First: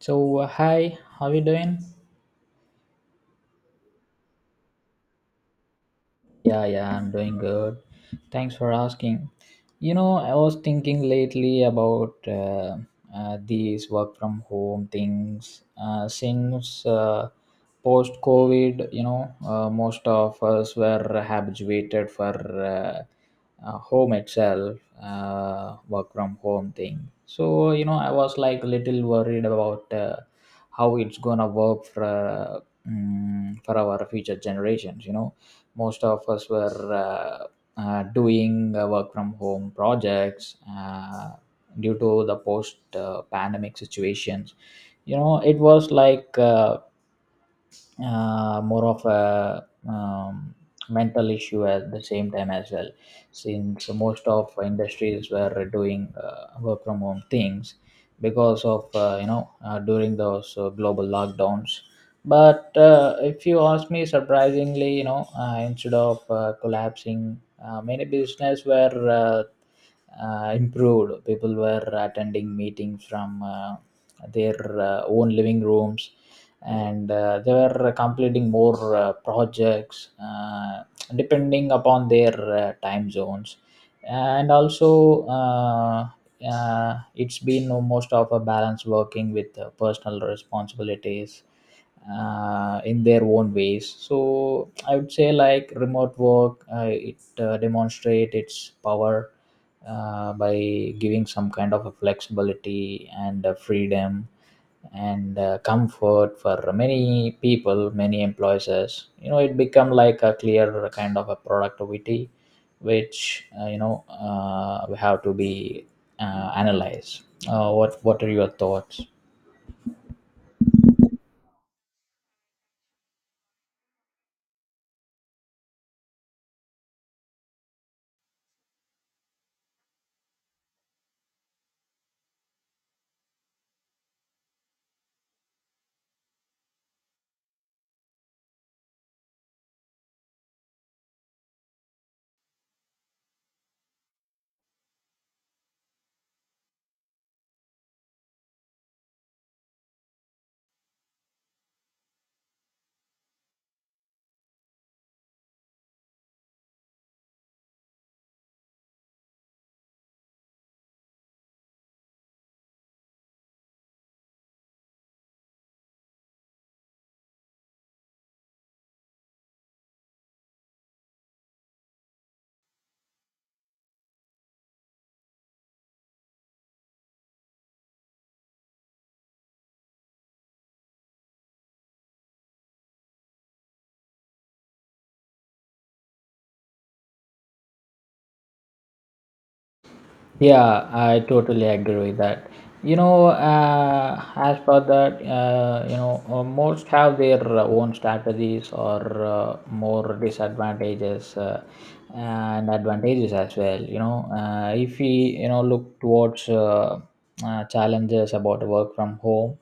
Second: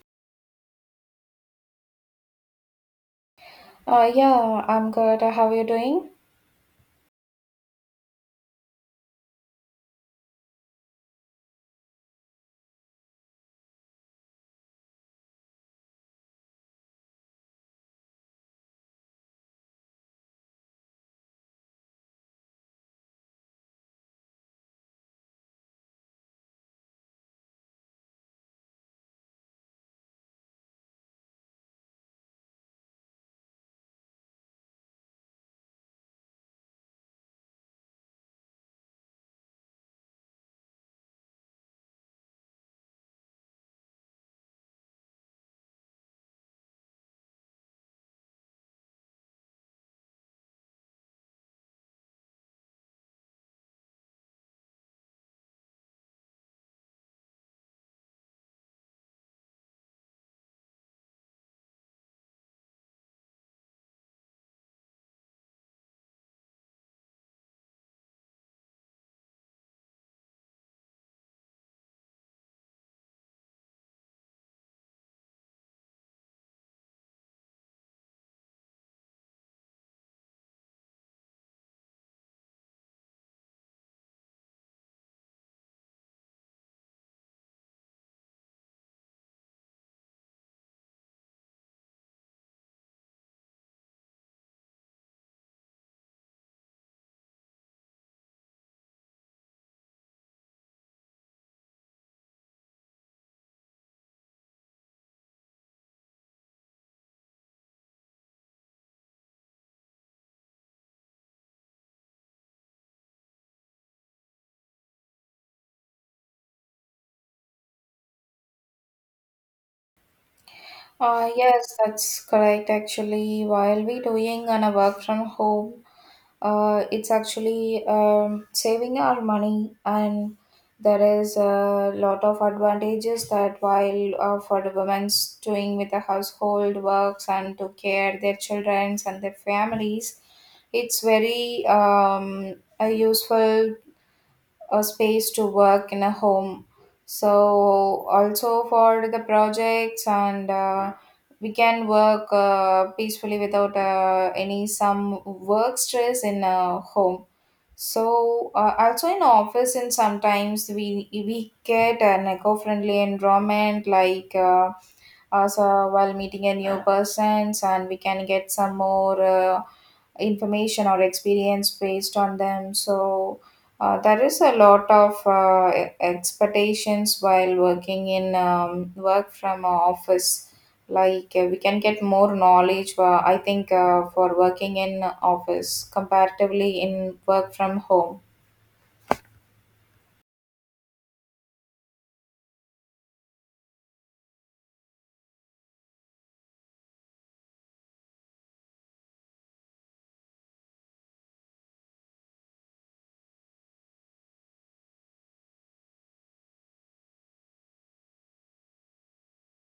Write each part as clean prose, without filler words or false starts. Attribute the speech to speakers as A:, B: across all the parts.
A: So, hi, how you doing?
B: Yeah, I'm good. How are you doing?
A: Yeah, yeah, I'm doing good. Thanks for asking. You know, I was thinking lately about these work from home things. Since post COVID, you know, most of us were habituated for home itself, work from home thing. So, you know, I was like little worried about how it's gonna work for our future generations. You know, most of us were uh, doing work from home projects, due to the post pandemic situations. You know, it was like more of a mental issue at the same time as well, since most of industries were doing work from home things because of, you know, during those global lockdowns. But if you ask me, surprisingly, you know, instead of collapsing, many business were improved. People were attending meetings from their own living rooms, and they were completing more projects, depending upon their time zones. And also, it's been most of a balance working with personal responsibilities in their own ways. So I would say, like, remote work, it demonstrate its power by giving some kind of a flexibility and freedom and comfort for many people, many employees. You know, it become like a clear kind of a productivity which, you know, we have to be analyzed. What are your thoughts?
B: Yes, that's correct. Actually, while we doing on a work from home, it's actually saving our money, and there is a lot of advantages that while for the women's doing with the household works and to care their childrens and their families, it's very useful a space to work in a home. So also for the projects, and we can work peacefully without any some work stress in a home. So also in office, and sometimes we get an eco-friendly environment, like also while meeting a new persons, and we can get some more information or experience based on them. So there is a lot of expectations while working in work from a office. Like we can get more knowledge. I think for working in office comparatively in work from home.
A: Yeah, I totally agree with that. You know, as for that, you know, most have their own strategies, or more disadvantages and advantages as well. You know, if we, you know, look towards challenges about work from home,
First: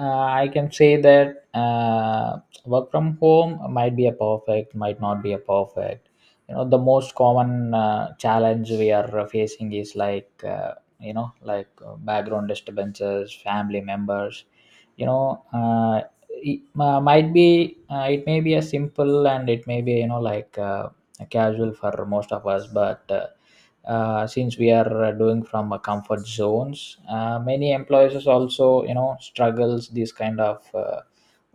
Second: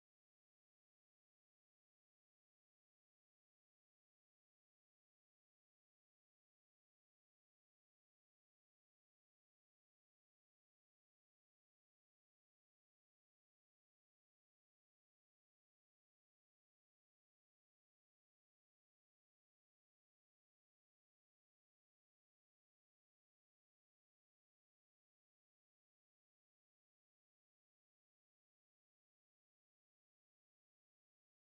A: uh, I can say that work from home might be a perfect, might not be a perfect. You know, the most common challenge we are facing is, like, you know, like, background disturbances, family members, you know. Uh, it might be. It may be a simple, and it may be, you know, like, a casual for most of us. But since we are doing from a comfort zones, many employers also, you know, struggles these kind of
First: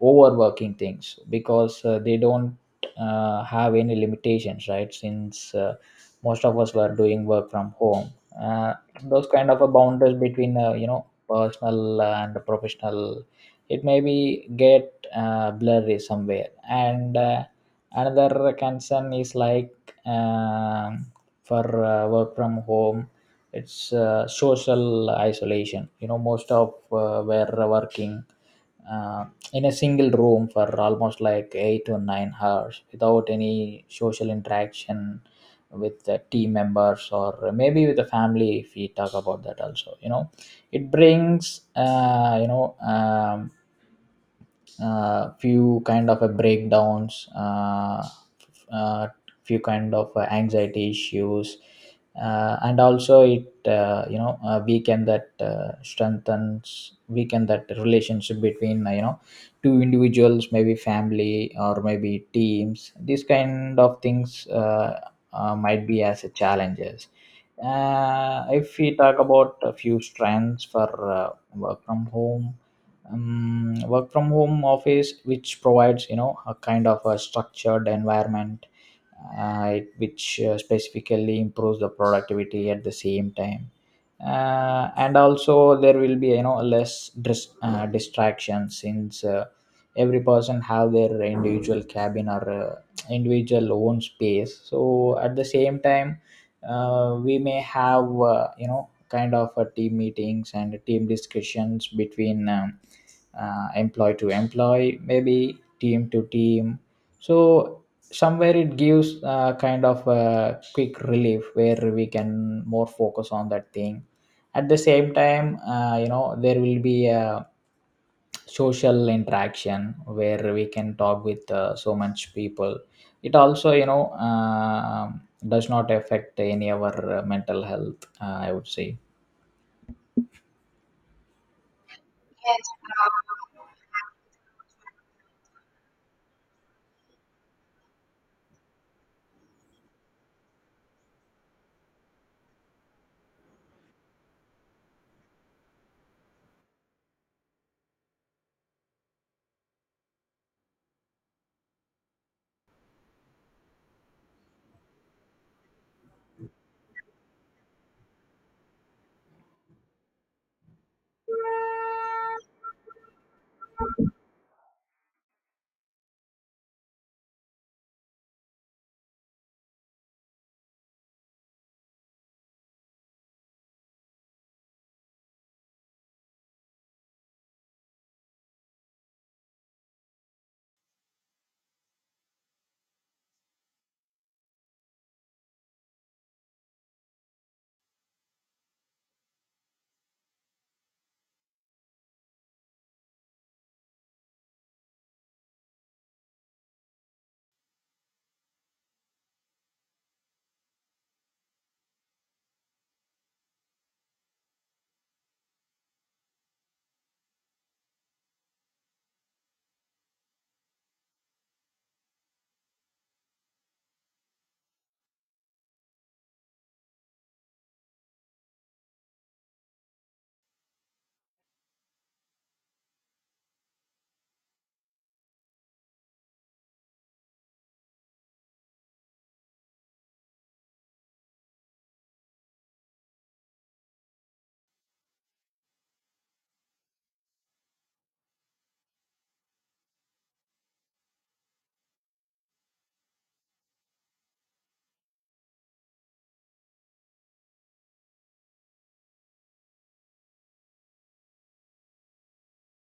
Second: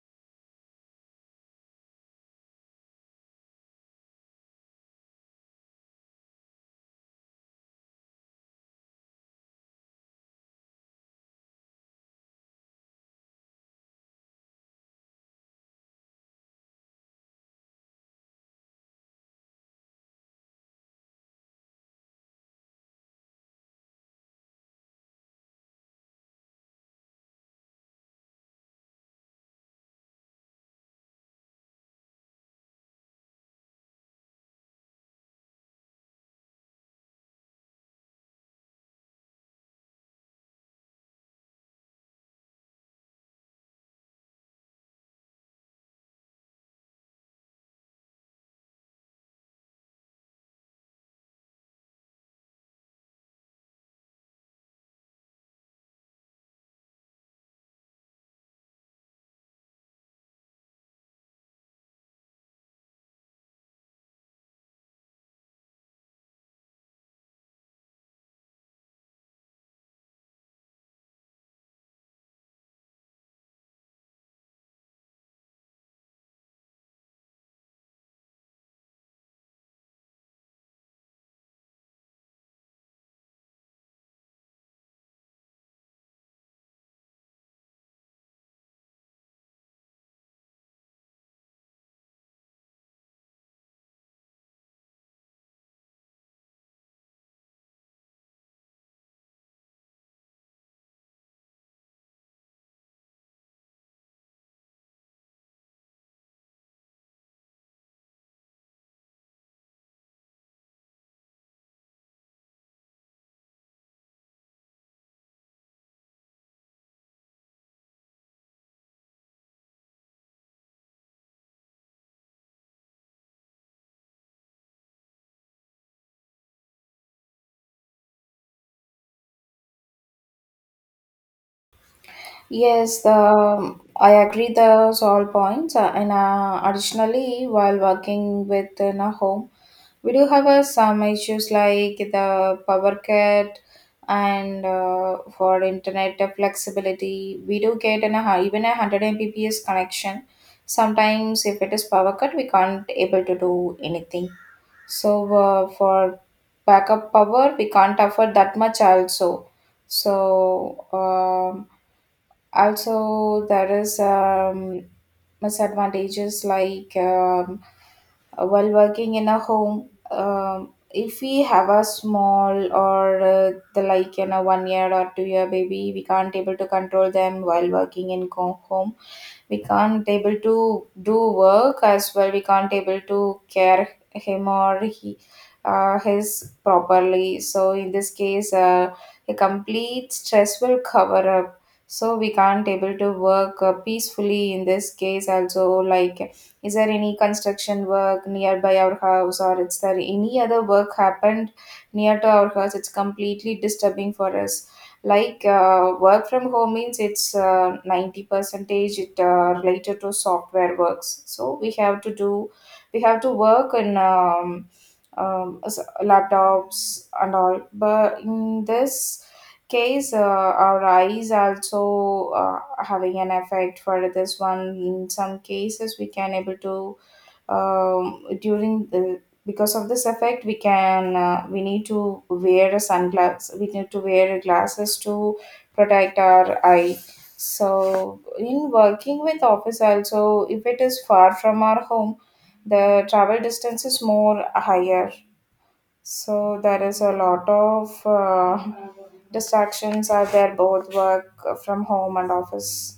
A: overworking things because they don't have any limitations, right? Since most of us were doing work from home, uh, those kind of a boundaries between, you know, personal and professional, it maybe get blurry somewhere. And another concern is like, um, for work from home, it's social isolation. You know, most of were working uh, in a single room for almost like 8 to 9 hours without any social interaction with the team members, or maybe with the family, if we talk about that also. You know, it brings you know few kind of a breakdowns, f- uh, few kind of anxiety issues. And also it you know weaken that, strengthens, weaken that relationship between, you know, two individuals, maybe family, or maybe teams. These kind of things might be as a challenges. If we talk about a few strengths for work from home, work from home office which provides, you know, a kind of a structured environment, which specifically improves the productivity at the same time. And also there will be, you know, less distraction, since every person have their individual cabin or individual own space. So at the same time we may have you know kind of team meetings and team discussions between employee to employee, maybe team to team, so somewhere it gives kind of a quick relief where we can more focus on that thing. At the same time, you know, there will be a social interaction where we can talk with so much people. It also, you know, does not affect any our mental health, I would say.
B: Yes, the I agree those all points. And additionally, while working within a home, we do have some issues like the power cut and for internet flexibility. We do get an, even a 100 Mbps connection. Sometimes, if it is power cut, we can't able to do anything. So for backup power, we can't afford that much also. So. Also there is misadvantages like while working in a home, if we have a small, or the like 1 year or 2 year baby. We can't able to control them while working in home. We can't able to do work as well. We can't able to care him or he, his properly. So in this case a complete stress will cover up. So we can't able to work peacefully in this case also. Like, is there any construction work nearby our house, or is there any other work happened near to our house? It's completely disturbing for us. Like work from home means it's 90 percentage it related to software works, so we have to work in laptops and all. But in this case our eyes also having an effect for this one. In some cases we can able to during the because of this effect, we need to wear a sunglass. We need to wear glasses to protect our eye. So in working with office also, if it is far from our home, the travel distance is more higher, so there is a lot of distractions are there, both work from home and office.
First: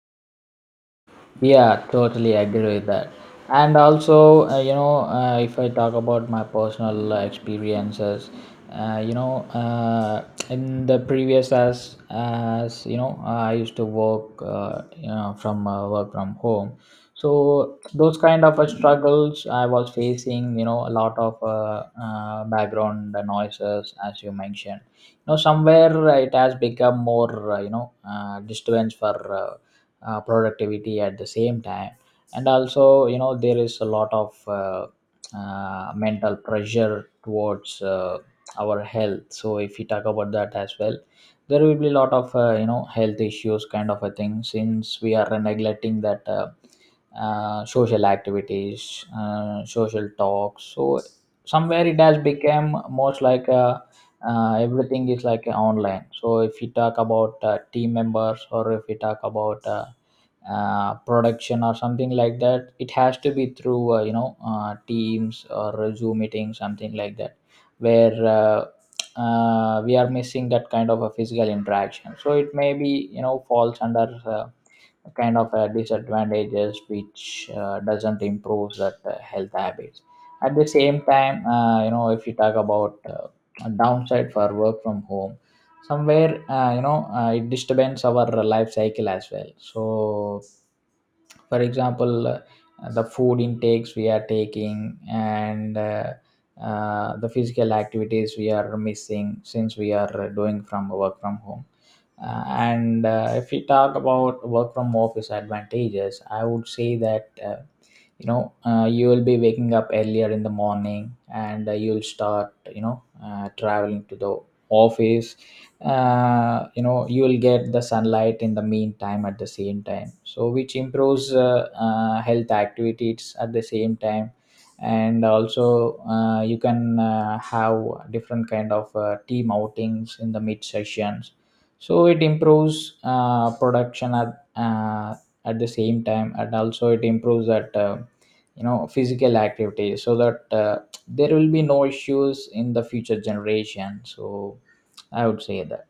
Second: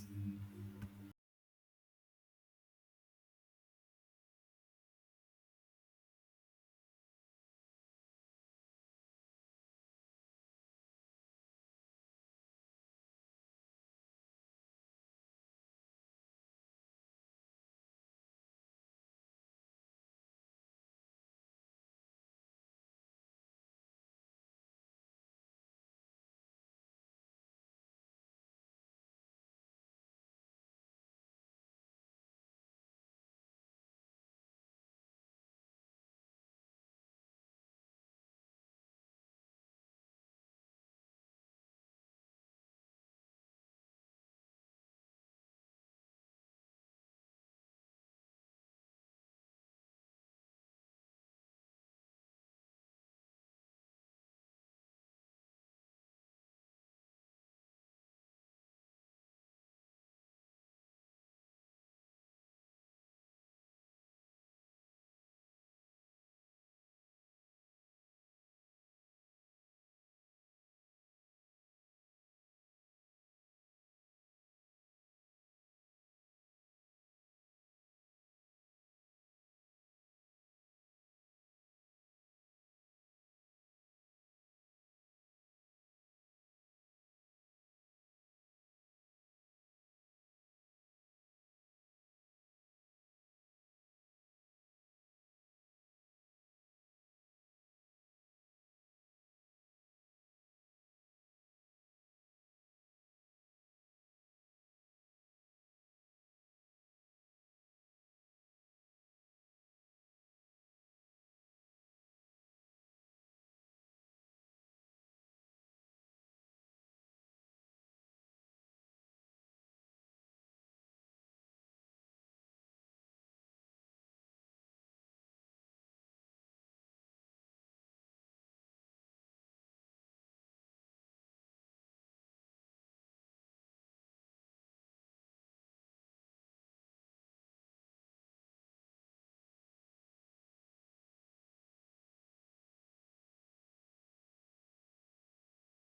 A: Yeah, totally agree with that. And also, you know, if I talk about my personal experiences, you know, in the previous, as you know, I used to work, you know, from work from home. So those kind of struggles I was facing, you know, a lot of background noises, as you mentioned. You know, somewhere it has become more, you know, disturbance for productivity at the same time. And also, you know, there is a lot of mental pressure towards our health. So if we talk about that as well, there will be a lot of, you know, health issues kind of a thing, since we are neglecting that social activities, social talks. So somewhere it has become most like a everything is like online. So if you talk about team members, or if you talk about production or something like that, it has to be through, you know, teams or a Zoom meeting, something like that, where we are missing that kind of a physical interaction. So it may be, you know, falls under kind of disadvantages which doesn't improve that health habits. At the same time, you know, if you talk about a downside for work from home, somewhere you know it disturbs our life cycle as well. So for example, the food intakes we are taking, and the physical activities we are missing since we are doing from work from home. uh, and if we talk about work from office advantages, I would say that you know, you will be waking up earlier in the morning, and you'll start, you know, traveling to the office. You know, you will get the sunlight in the meantime, at the same time, so which improves health activities at the same time, and also you can have different kind of team outings in the mid sessions. So it improves production at the same time, and also it improves that, you know, physical activity, so that there will be no issues in the future generation. So I would say that.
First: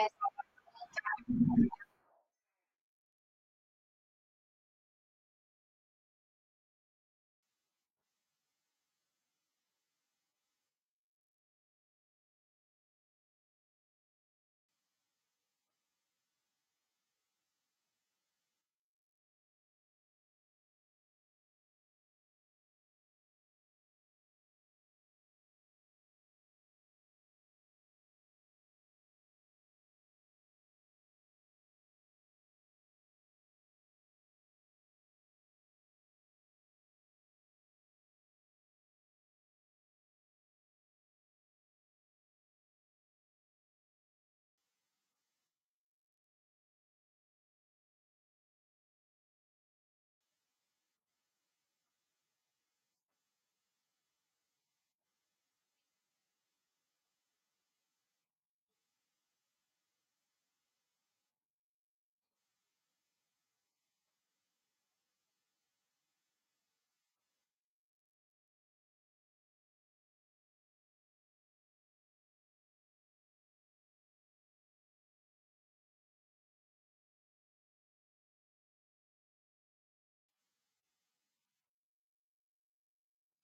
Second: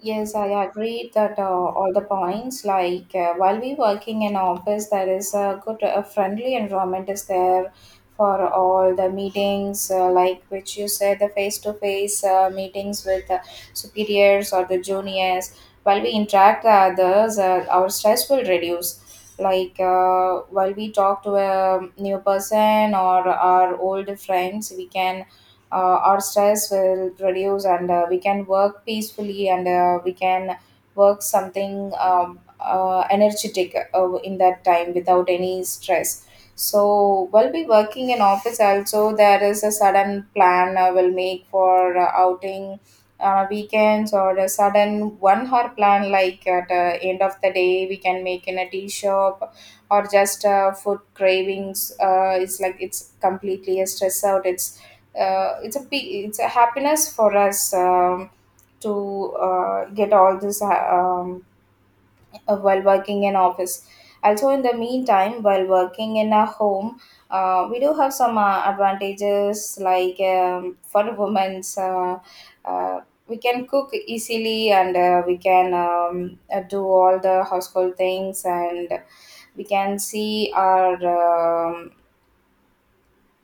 B: Yes, I agree that all the points. Like while we working in office, there is a friendly environment is there for all the meetings. Like which you said, the face-to-face meetings with the superiors or the juniors. While we interact with others, our stress will reduce. Like while we talk to a new person or our old friends, we can our stress will reduce, and we can work peacefully, and we can work something energetic in that time without any stress. So while we working in office also, there is a sudden plan I will make for outing weekends, or a sudden 1 hour plan, like at the end of the day we can make in a tea shop, or just food cravings. It's like it's completely a stress out. It's a happiness for us to get all this um, while working in office. Also, in the meantime, while working in a home, we do have some advantages like for women's. Uh, we can cook easily, and we can do all the household things, and we can see our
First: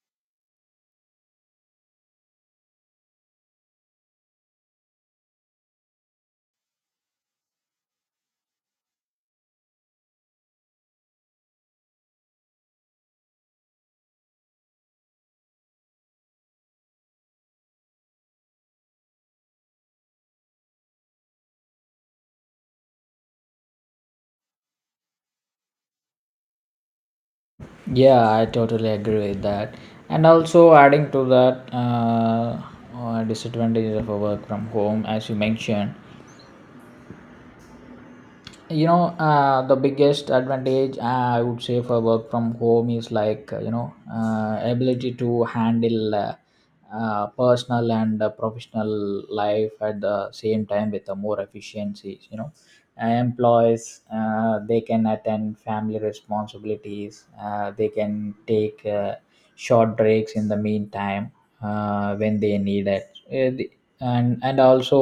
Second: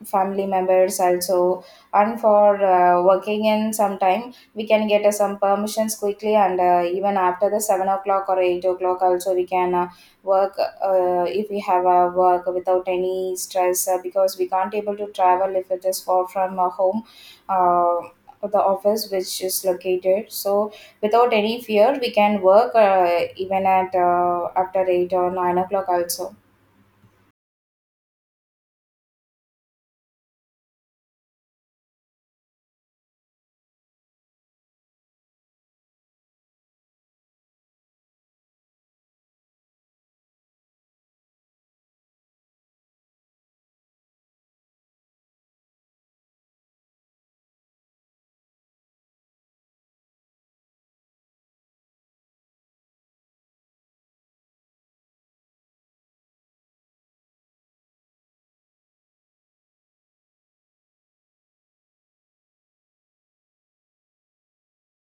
B: family members also. And for working in some time, we can get some permissions quickly, and even after the 7 o'clock or 8 o'clock also, we can work if we have a work without any stress, because we can't able to travel if it is far from home, uh, the office which is located. So without any fear we can work even at after 8 or 9 o'clock also.
A: Yeah, I totally agree with that. And also, adding to that, disadvantages of a work from home, as you mentioned, you know, the biggest advantage, I would say, for work from home is, like, you know, ability to handle personal and professional life at the same time with a more efficiency, you know. Employees, they can attend family responsibilities, they can take short breaks in the meantime when they need it. Uh, the- and also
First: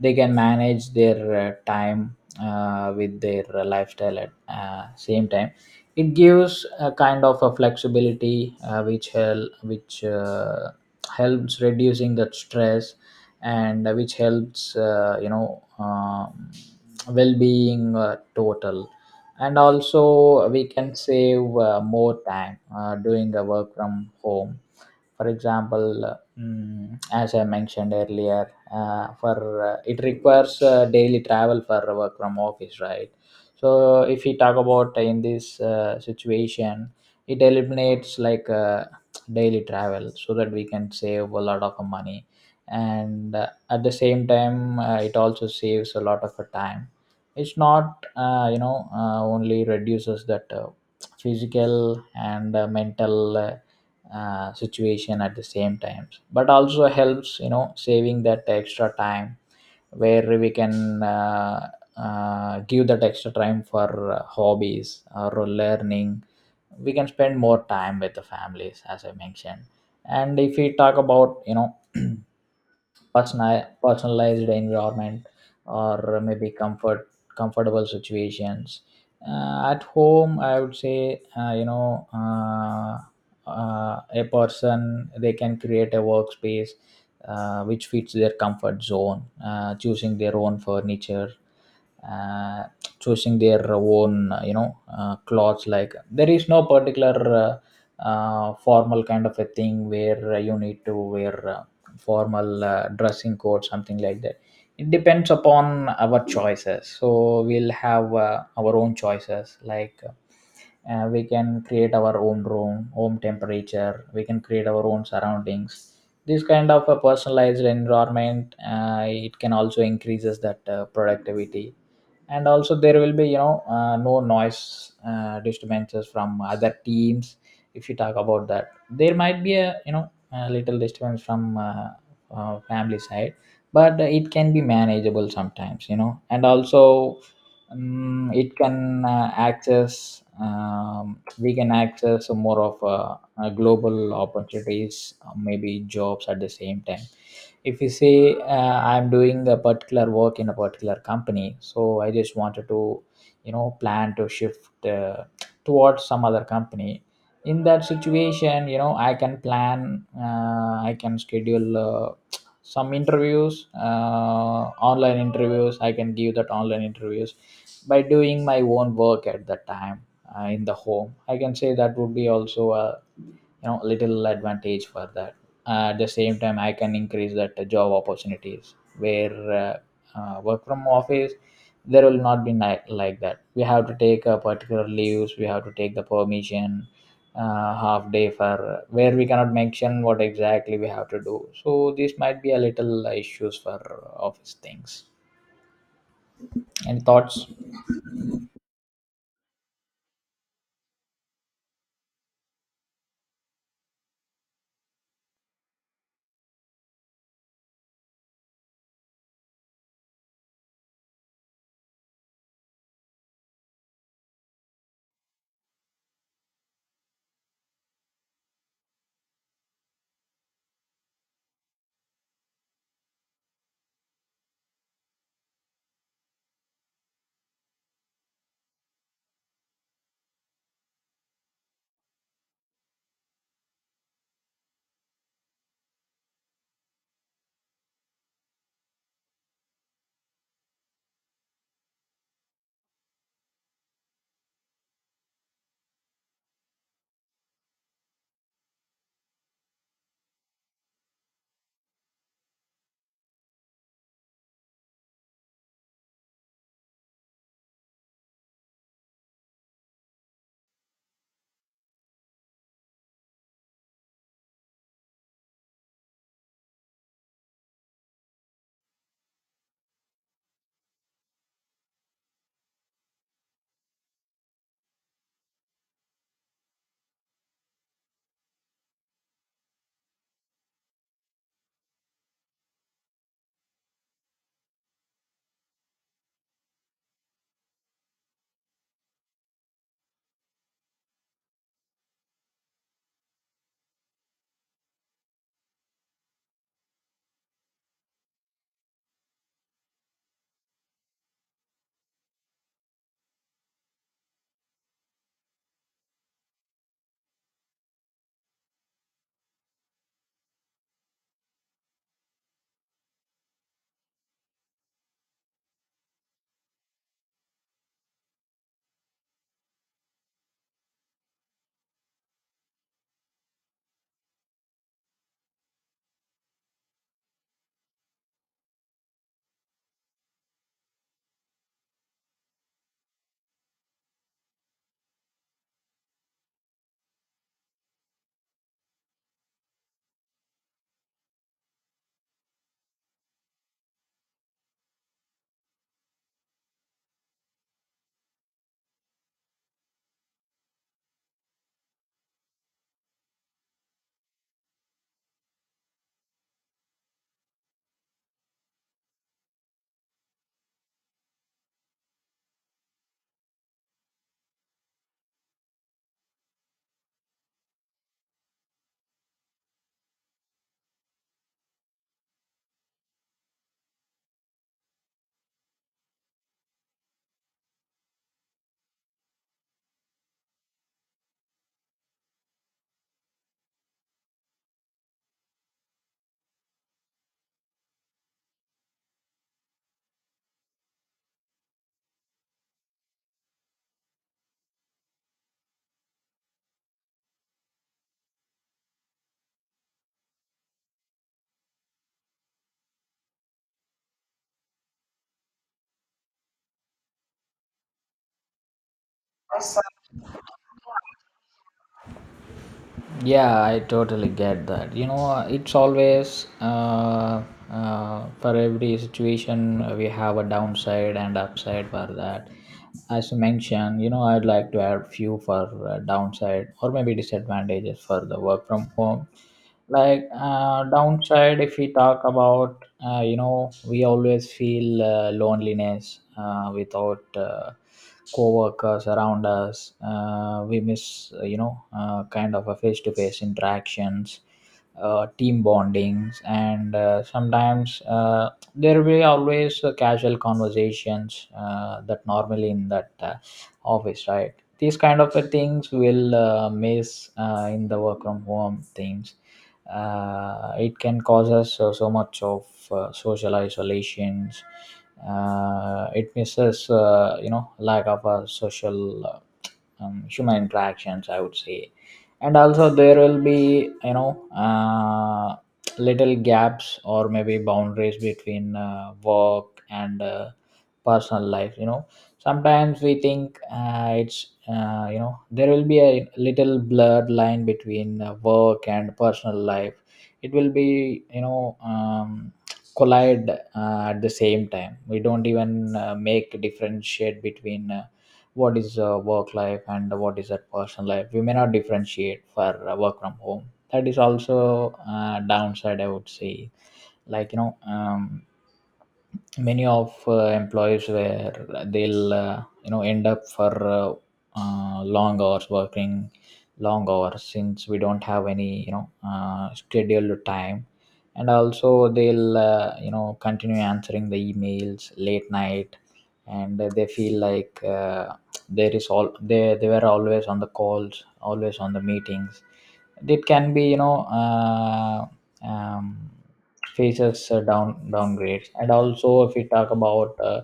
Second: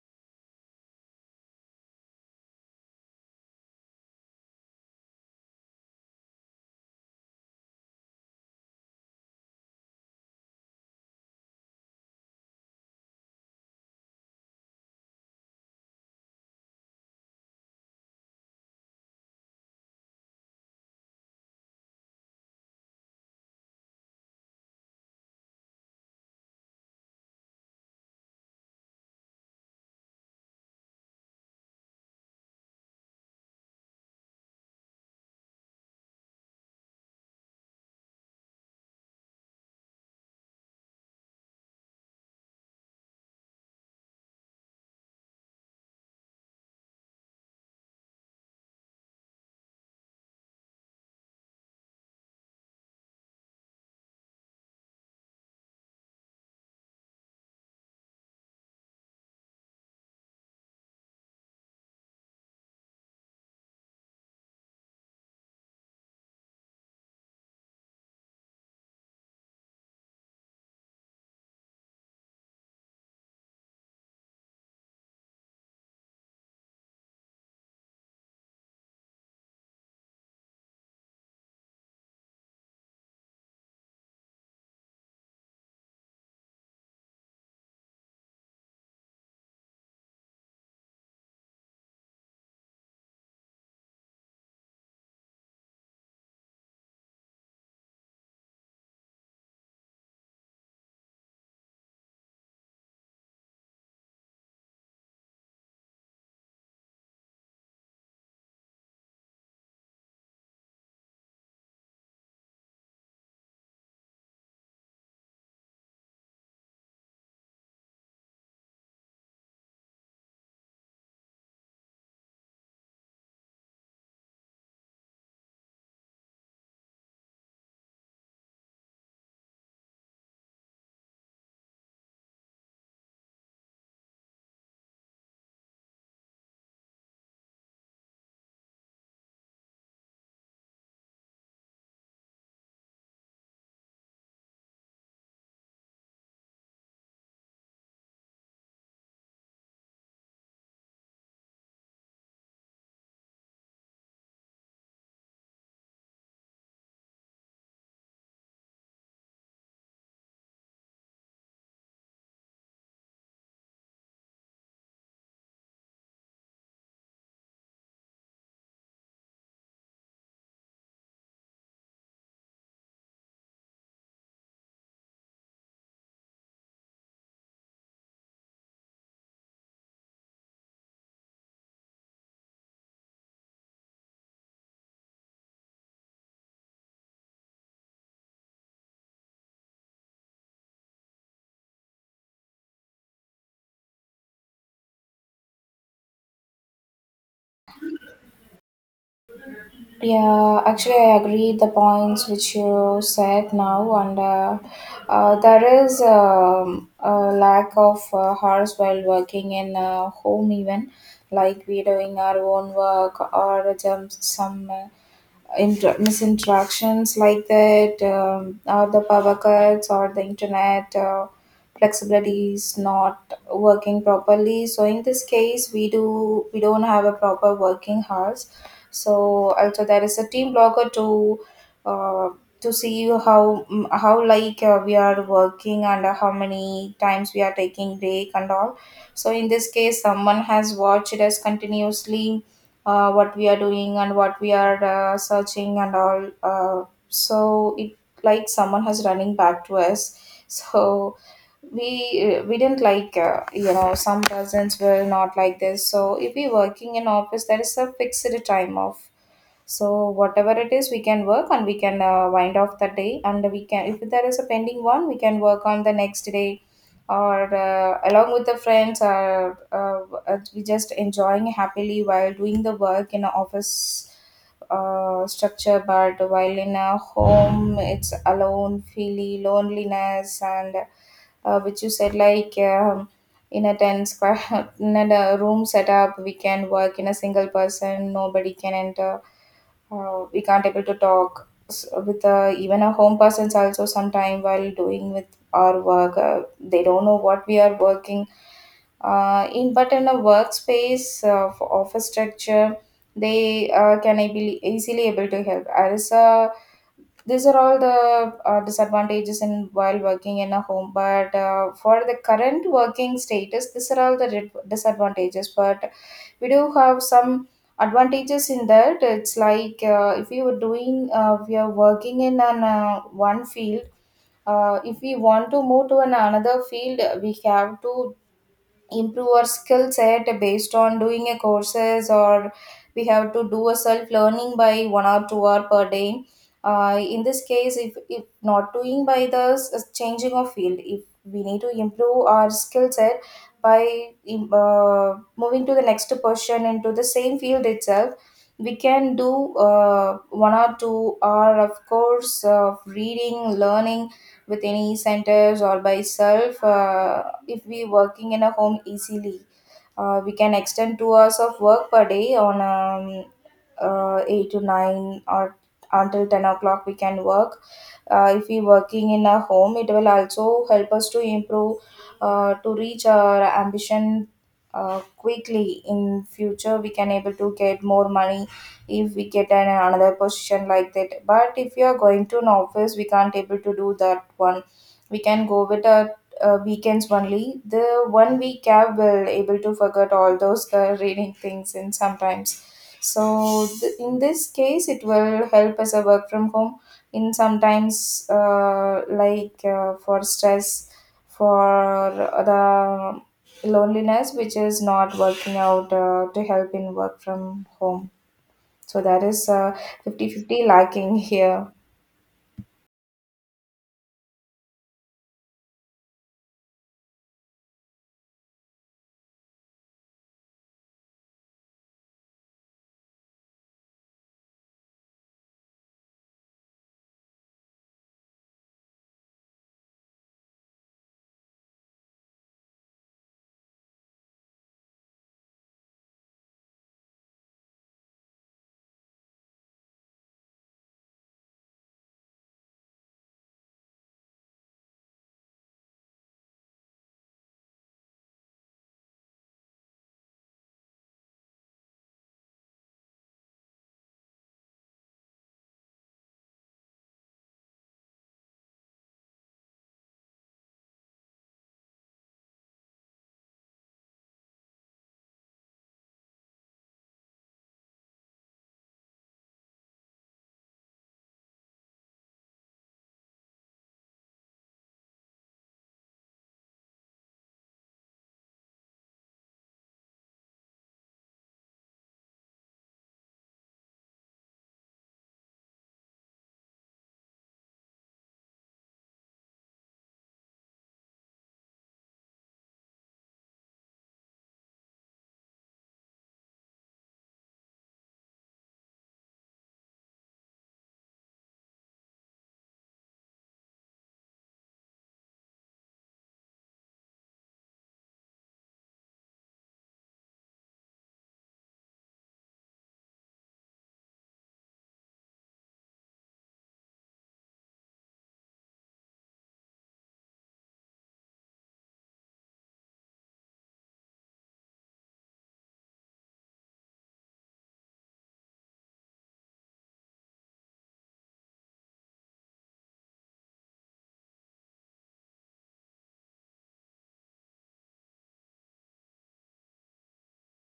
A: they can manage their time with their lifestyle at same time. It gives a kind of a flexibility, which helps reducing the stress, and which helps, you know, well-being, total. And also we can save more time doing the work from home. For example, as I mentioned earlier, for it requires daily travel for work from office, right? So if we talk about in this situation, it eliminates like daily travel, so that we can save a lot of money. And at the same time, it also saves a lot of time. It's not you know only reduces that physical and mental situation at the same times, but also helps, you know, saving that extra time, where we can give that extra time for hobbies or learning. We can spend more time with the families, as I mentioned. And if we talk about, you know, personalized environment, or maybe comfortable situations at home, I would say you know, a person, they can create a workspace which fits their comfort zone, choosing their own furniture, uh, choosing their own, you know, clothes. Like there is no particular uh, formal kind of a thing where you need to wear formal dressing code, something like that. It depends upon our choices, so we'll have our own choices, like we can create our own room home temperature, we can create our own surroundings. This kind of a personalized environment, it can also increases that productivity. And also, there will be, you know, no noise disturbances from other teams, if you talk about that there might be a you know a little disturbance from family side, but it can be manageable sometimes, and also, it can access, we can access more of global opportunities, maybe jobs at the same time. If you say, I'm doing a particular work in a particular company, so I just wanted to, plan to shift, towards some other company. In that situation, I can plan, I can schedule, some interviews, online interviews. I can give that online interviews by doing my own work at the time, in the home, I can say that would be also a little advantage for that. At the same time, I can increase that, job opportunities where, work from office, there will not be like that. We have to take a particular leaves, we have to take the permission, half day for where we cannot mention what exactly we have to do, so this might be a little, issues for office things. Any thoughts?
B: Yeah, actually, I agree the points which you said now, and there is a lack of hours while working in home even, like we doing our own work, or misinteractions like that, or the power cuts, or the internet flexibility is not working properly. So in this case, we don't have a proper working hours. So also there is a team blogger uh, to see how, like we are working, and how many times we are taking break and all. So in this case, someone has watched us continuously, what we are doing and what we are searching and all. So it like someone has running back to us. So we didn't like some persons were not like this. So if we working in office there is a fixed time off. So whatever it is, we can work, and we can wind off the day, and we can, if there is a pending one, we can work on the next day, or along with the friends, or we just enjoying happily while doing the work in a office structure. But while in a home it's alone, feeling loneliness. And which you said, like in a 10 square in a room setup, we can work in a single person, nobody can enter. We can't able to talk with even a home persons also sometime while doing with our work, they don't know what we are working in. But in a workspace, for office structure, they can able, easily able to help as a. These are all the disadvantages in while working in a home. But for the current working status, these are all the disadvantages. But we do have some advantages in that. It's like if you were doing we are working in an one field. If we want to move to an another field, we have to improve our skill set based on doing a courses, or we have to do a self learning by 1 or 2 hour per day. In this case, if not doing by the changing of field, if we need to improve our skill set by moving to the next person into the same field itself, we can do 1 or 2 hour of course of reading learning with any centers, or by self. If we working in a home easily. We can extend 2 hours of work per day on 8 to 9, or until 10 o'clock we can work, if we working in a home. It will also help us to improve to reach our ambition quickly. In future we can able to get more money if we get an, another position like that. But if you are going to an office, we can't able to do that one. We can go with a weekends only. The 1 week gap will able to forget all those reading things and sometimes. So in this case, it will help us a work from home in sometimes, like for stress, for the loneliness, which is not working out to help in work from home. So that is fifty-fifty lacking here.
A: Yeah, I totally get that, it's always, for every situation, we have a downside and upside for that. As you mentioned, I'd like to add few for, downside or maybe disadvantages for the work from home. Like, downside, if we talk about, we always feel, loneliness, without, co-workers around us. We miss, kind of a face-to-face interactions, team bondings. And, sometimes, there will be always, casual conversations, that normally in that, office, right? These kind of, things will, miss, in the work from home things. It can cause us, so much of, social isolations. It misses, lack of a social, human interactions, I would say. And also, there will be, you know uh, little gaps or maybe boundaries between, work and, personal life. Sometimes we think, it's, there will be a little blurred line between, work and personal life. It will be, collide, at the same time. We don't even, make differentiate between, what is, work life and what is that personal life. We may not differentiate for, work from home. That is also a downside, I would say. Like, many of, employees where they'll, end up for, long hours working, long hours, since we don't have any, scheduled time. And also, they'll, continue answering the emails late night, and they feel like, there is all, they were always on the calls, always on the meetings. It can be, um, faces, downgrades. And also, if we talk about,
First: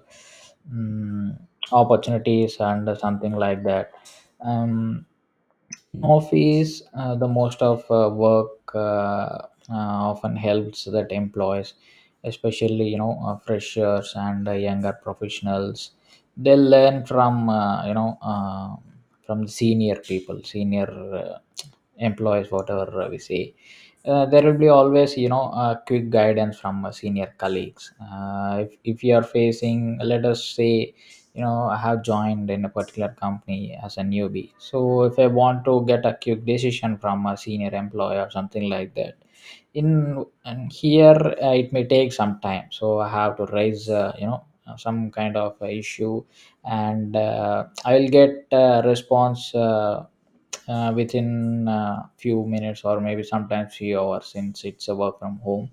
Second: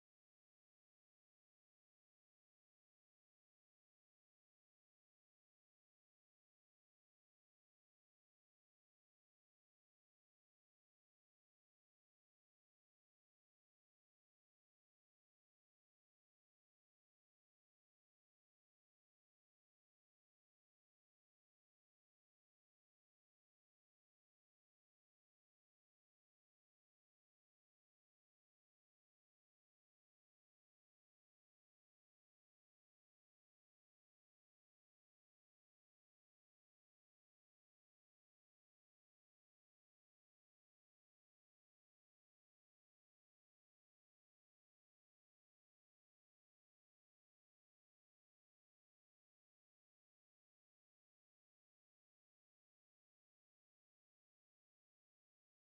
A: mm, opportunities and something like that, um, office, the most of, work, uh, often helps that employees, especially, freshers and, younger professionals. They learn from, from the senior people, senior, uh, employees, whatever, we say. There will be always, a quick guidance from, senior colleagues. If you are facing, let us say, I have joined in a particular company as a newbie, so if I want to get a quick decision from a senior employee or something like that. In, and here, it may take some time, so I have to raise, some kind of, issue, and, I will get a response, within, few minutes or maybe sometimes few hours, since it's a work from home.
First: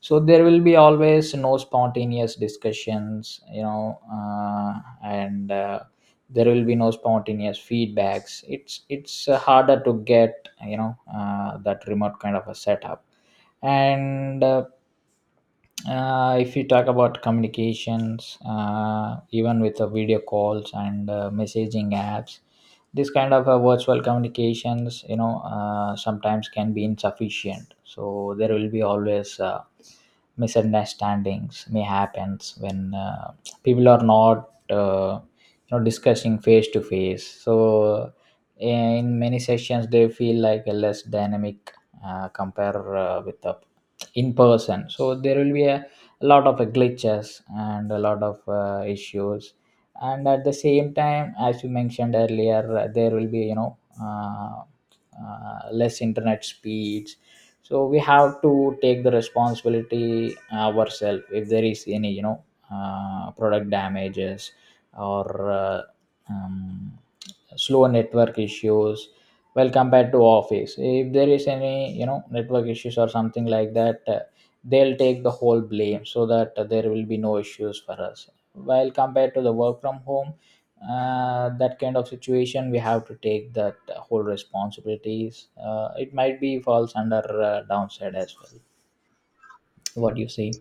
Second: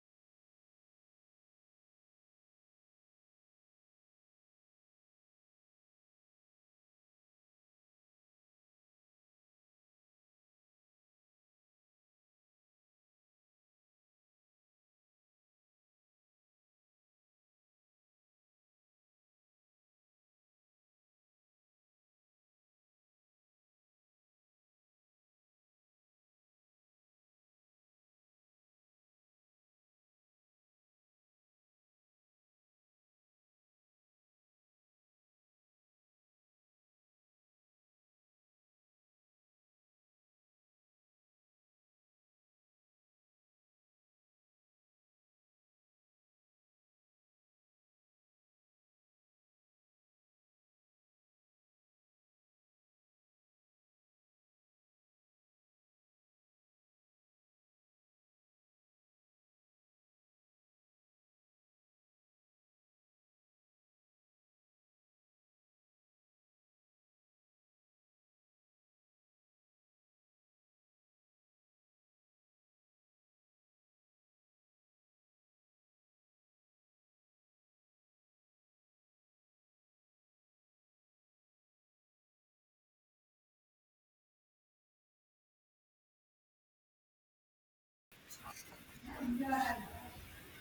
A: So there will be always no spontaneous discussions, and, there will be no spontaneous feedbacks. It's, harder to get, that remote kind of a setup. And, if you talk about communications, even with the video calls and, messaging apps, this kind of, virtual communications, sometimes can be insufficient. So there will be always, misunderstandings may happens when, people are not, discussing face to face. So in many sessions they feel like a less dynamic, compare, with the in person. So there will be a lot of, glitches and a lot of, issues. And at the same time, as you mentioned earlier, there will be, less internet speeds. So we have to take the responsibility, ourselves if there is any, product damages, or, um, slow network issues. Well, compared to office, if there is any, network issues or something like that, they'll take the whole blame. So that, there will be no issues for us while compared to the work from home. That kind of situation, we have to take that, whole responsibilities. It might be falls under, downside as well. What do you say?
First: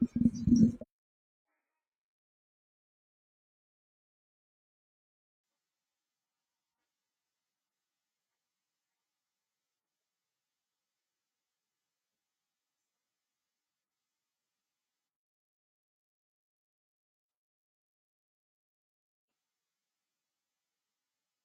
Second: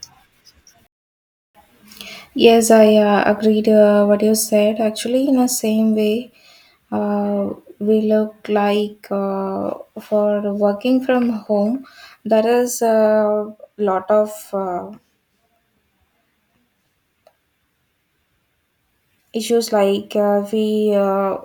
B: Yes, I agreed what you said. Actually, in the same way, uh, we look like for working from home, there is a lot of issues like uh, we uh,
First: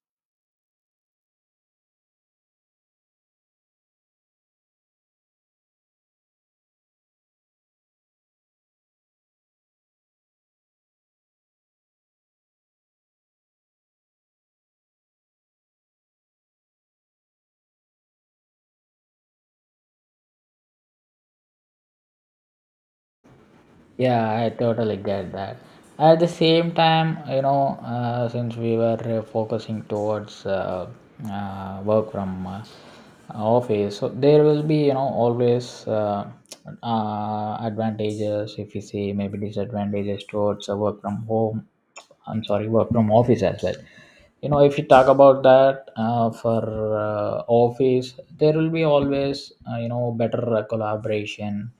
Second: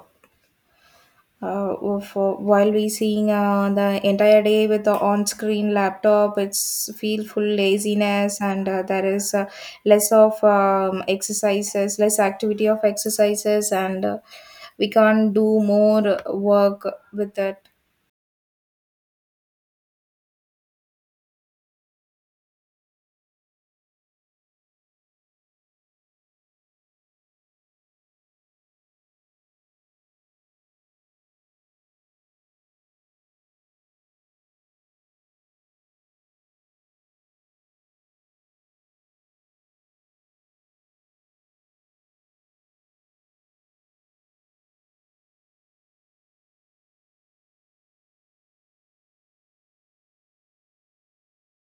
B: uh, oh, for while we seeing the entire day with the on-screen laptop, it's feel full laziness, and there is less of exercises, less activity of exercises, and we can't do more work with that.
A: Yeah, I totally get that. At the same time, since we were, focusing towards, work from, office, so there will be, always, advantages, if you see, maybe disadvantages towards, work from home. I'm sorry, work from office as well. If you talk about that, for, office, there will be always, better, collaboration,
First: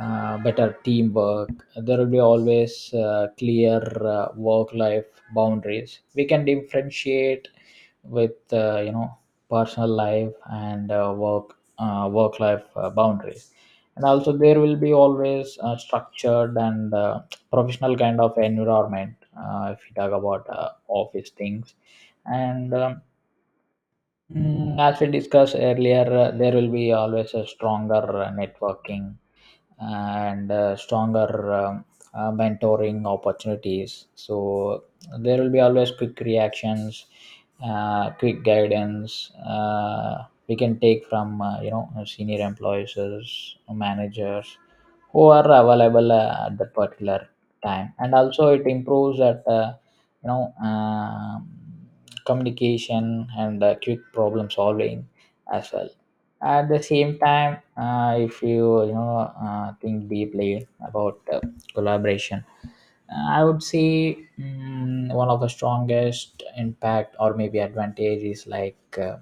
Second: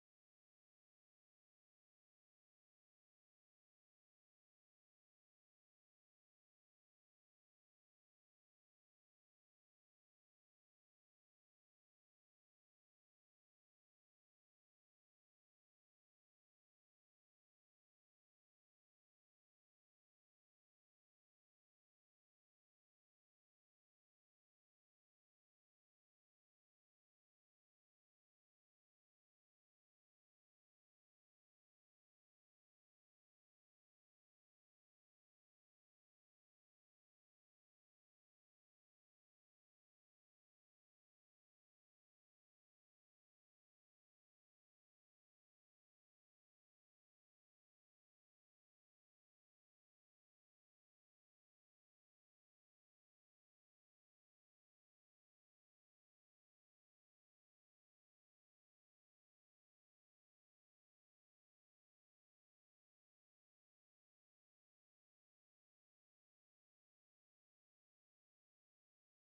A: better teamwork. There will be always, clear, work-life boundaries. We can differentiate with, personal life and, work, work-life, boundaries. And also, there will be always a structured and, professional kind of environment, if you talk about, office things. And, as we discussed earlier, there will be always a stronger, networking and, stronger, mentoring opportunities. So there will be always quick reactions, quick guidance. We can take from, senior employees, managers who are available, at that particular time, and also it improves that, you know um communication and, quick problem solving as well. At the same time, if you, you know think deeply about, collaboration, I would say, one of the strongest impact or maybe advantage is like,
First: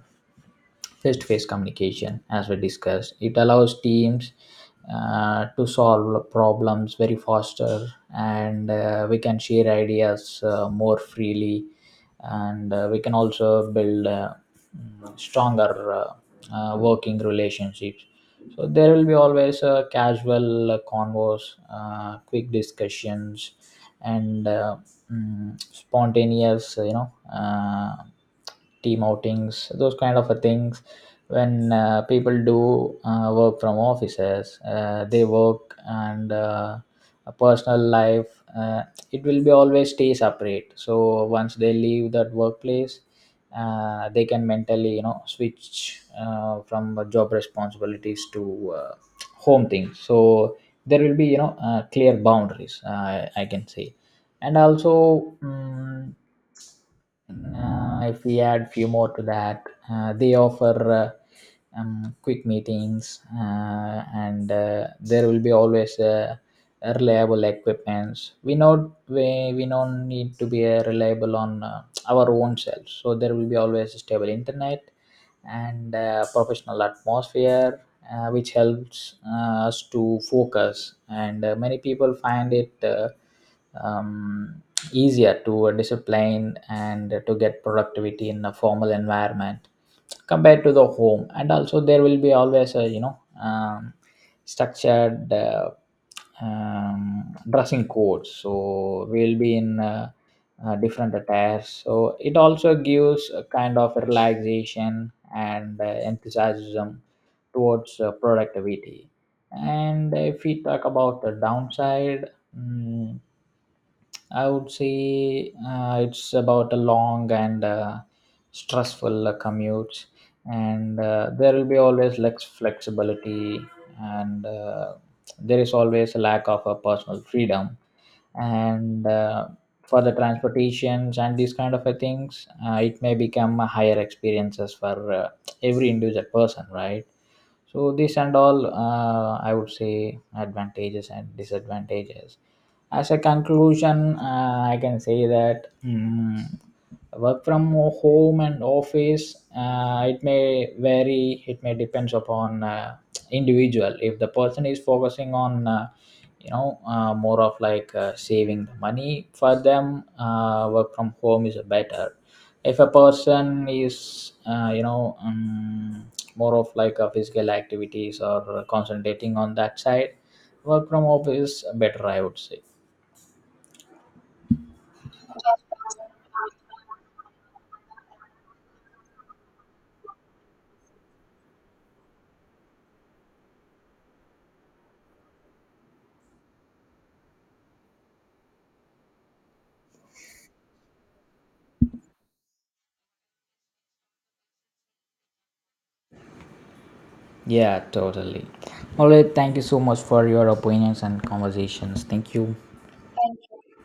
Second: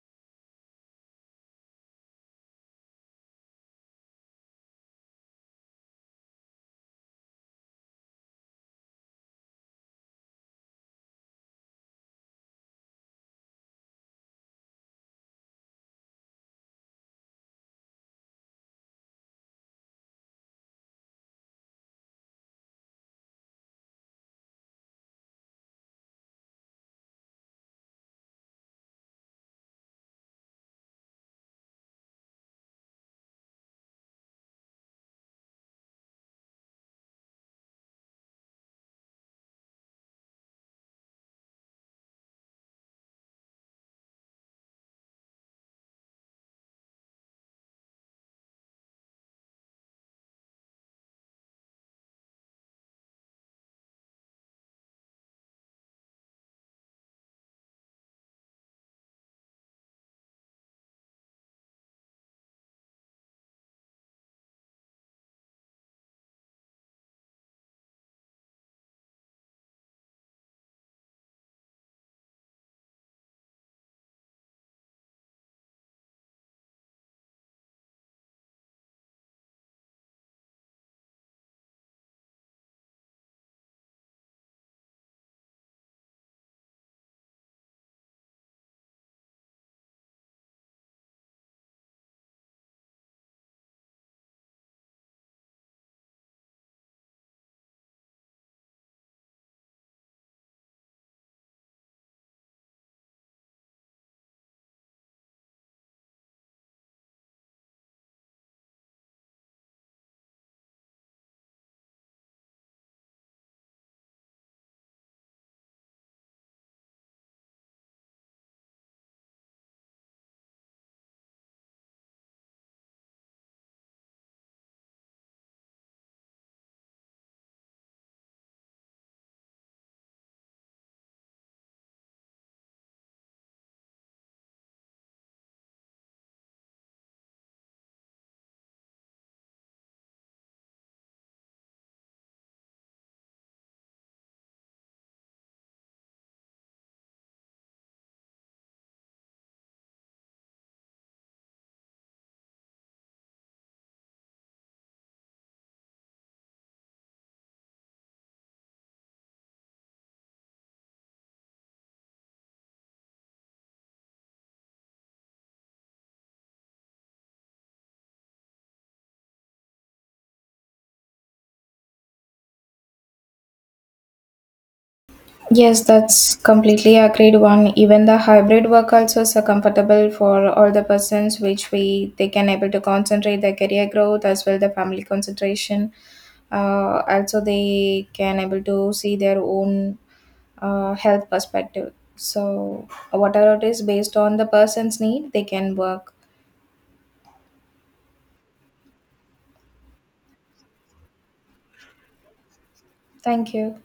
A: face-to-face communication. As we discussed, it allows teams, to solve problems very faster, and, we can share ideas, more freely, and, we can also build, stronger, working relationships. So there will be always a casual, converse, quick discussions, and, spontaneous, team outings, those kind of a things. When, people do, work from offices, they work and, a personal life, it will be always stay separate. So once they leave that workplace, they can mentally, switch, from the job responsibilities to, home things. So there will be, clear boundaries, I can say. And also, if we add few more to that, they offer, uh, quick meetings, and, there will be always a reliable equipments we not, we don't need to be, reliable on, our own selves. So there will be always a stable internet and, professional atmosphere, which helps, us to focus, and, many people find it, um, easier to discipline and to get productivity in a formal environment compared to the home. And also, there will be always a, um, structured, dressing codes. So we'll be in, different attires. So it also gives a kind of relaxation and, enthusiasm towards, productivity. And if we talk about the downside, mm, I would say, it's about a long and, stressful, commutes. And, there will be always less flexibility, and, there is always a lack of a personal freedom. And, for the transportations and these kind of a things, it may become a higher experiences for, every individual person, right? So this and all, I would say advantages and disadvantages. As a conclusion, I can say that, work from home and office, it may vary, it may depends upon, individual. If the person is focusing on, more of like, saving the money for them, work from home is better. If a person is, more of like a physical activities or concentrating on that side, work from home is better, I would say.
B: Yes, that's completely agreed one. Even the hybrid work also is comfortable for all the persons which we they can able to concentrate their career growth as well the family concentration. Also they can able to see their own health perspective. So whatever it is based on the person's need, they can work.
A: Yeah, totally. All right, thank you so much for your opinions and conversations. Thank you.
B: Thank you.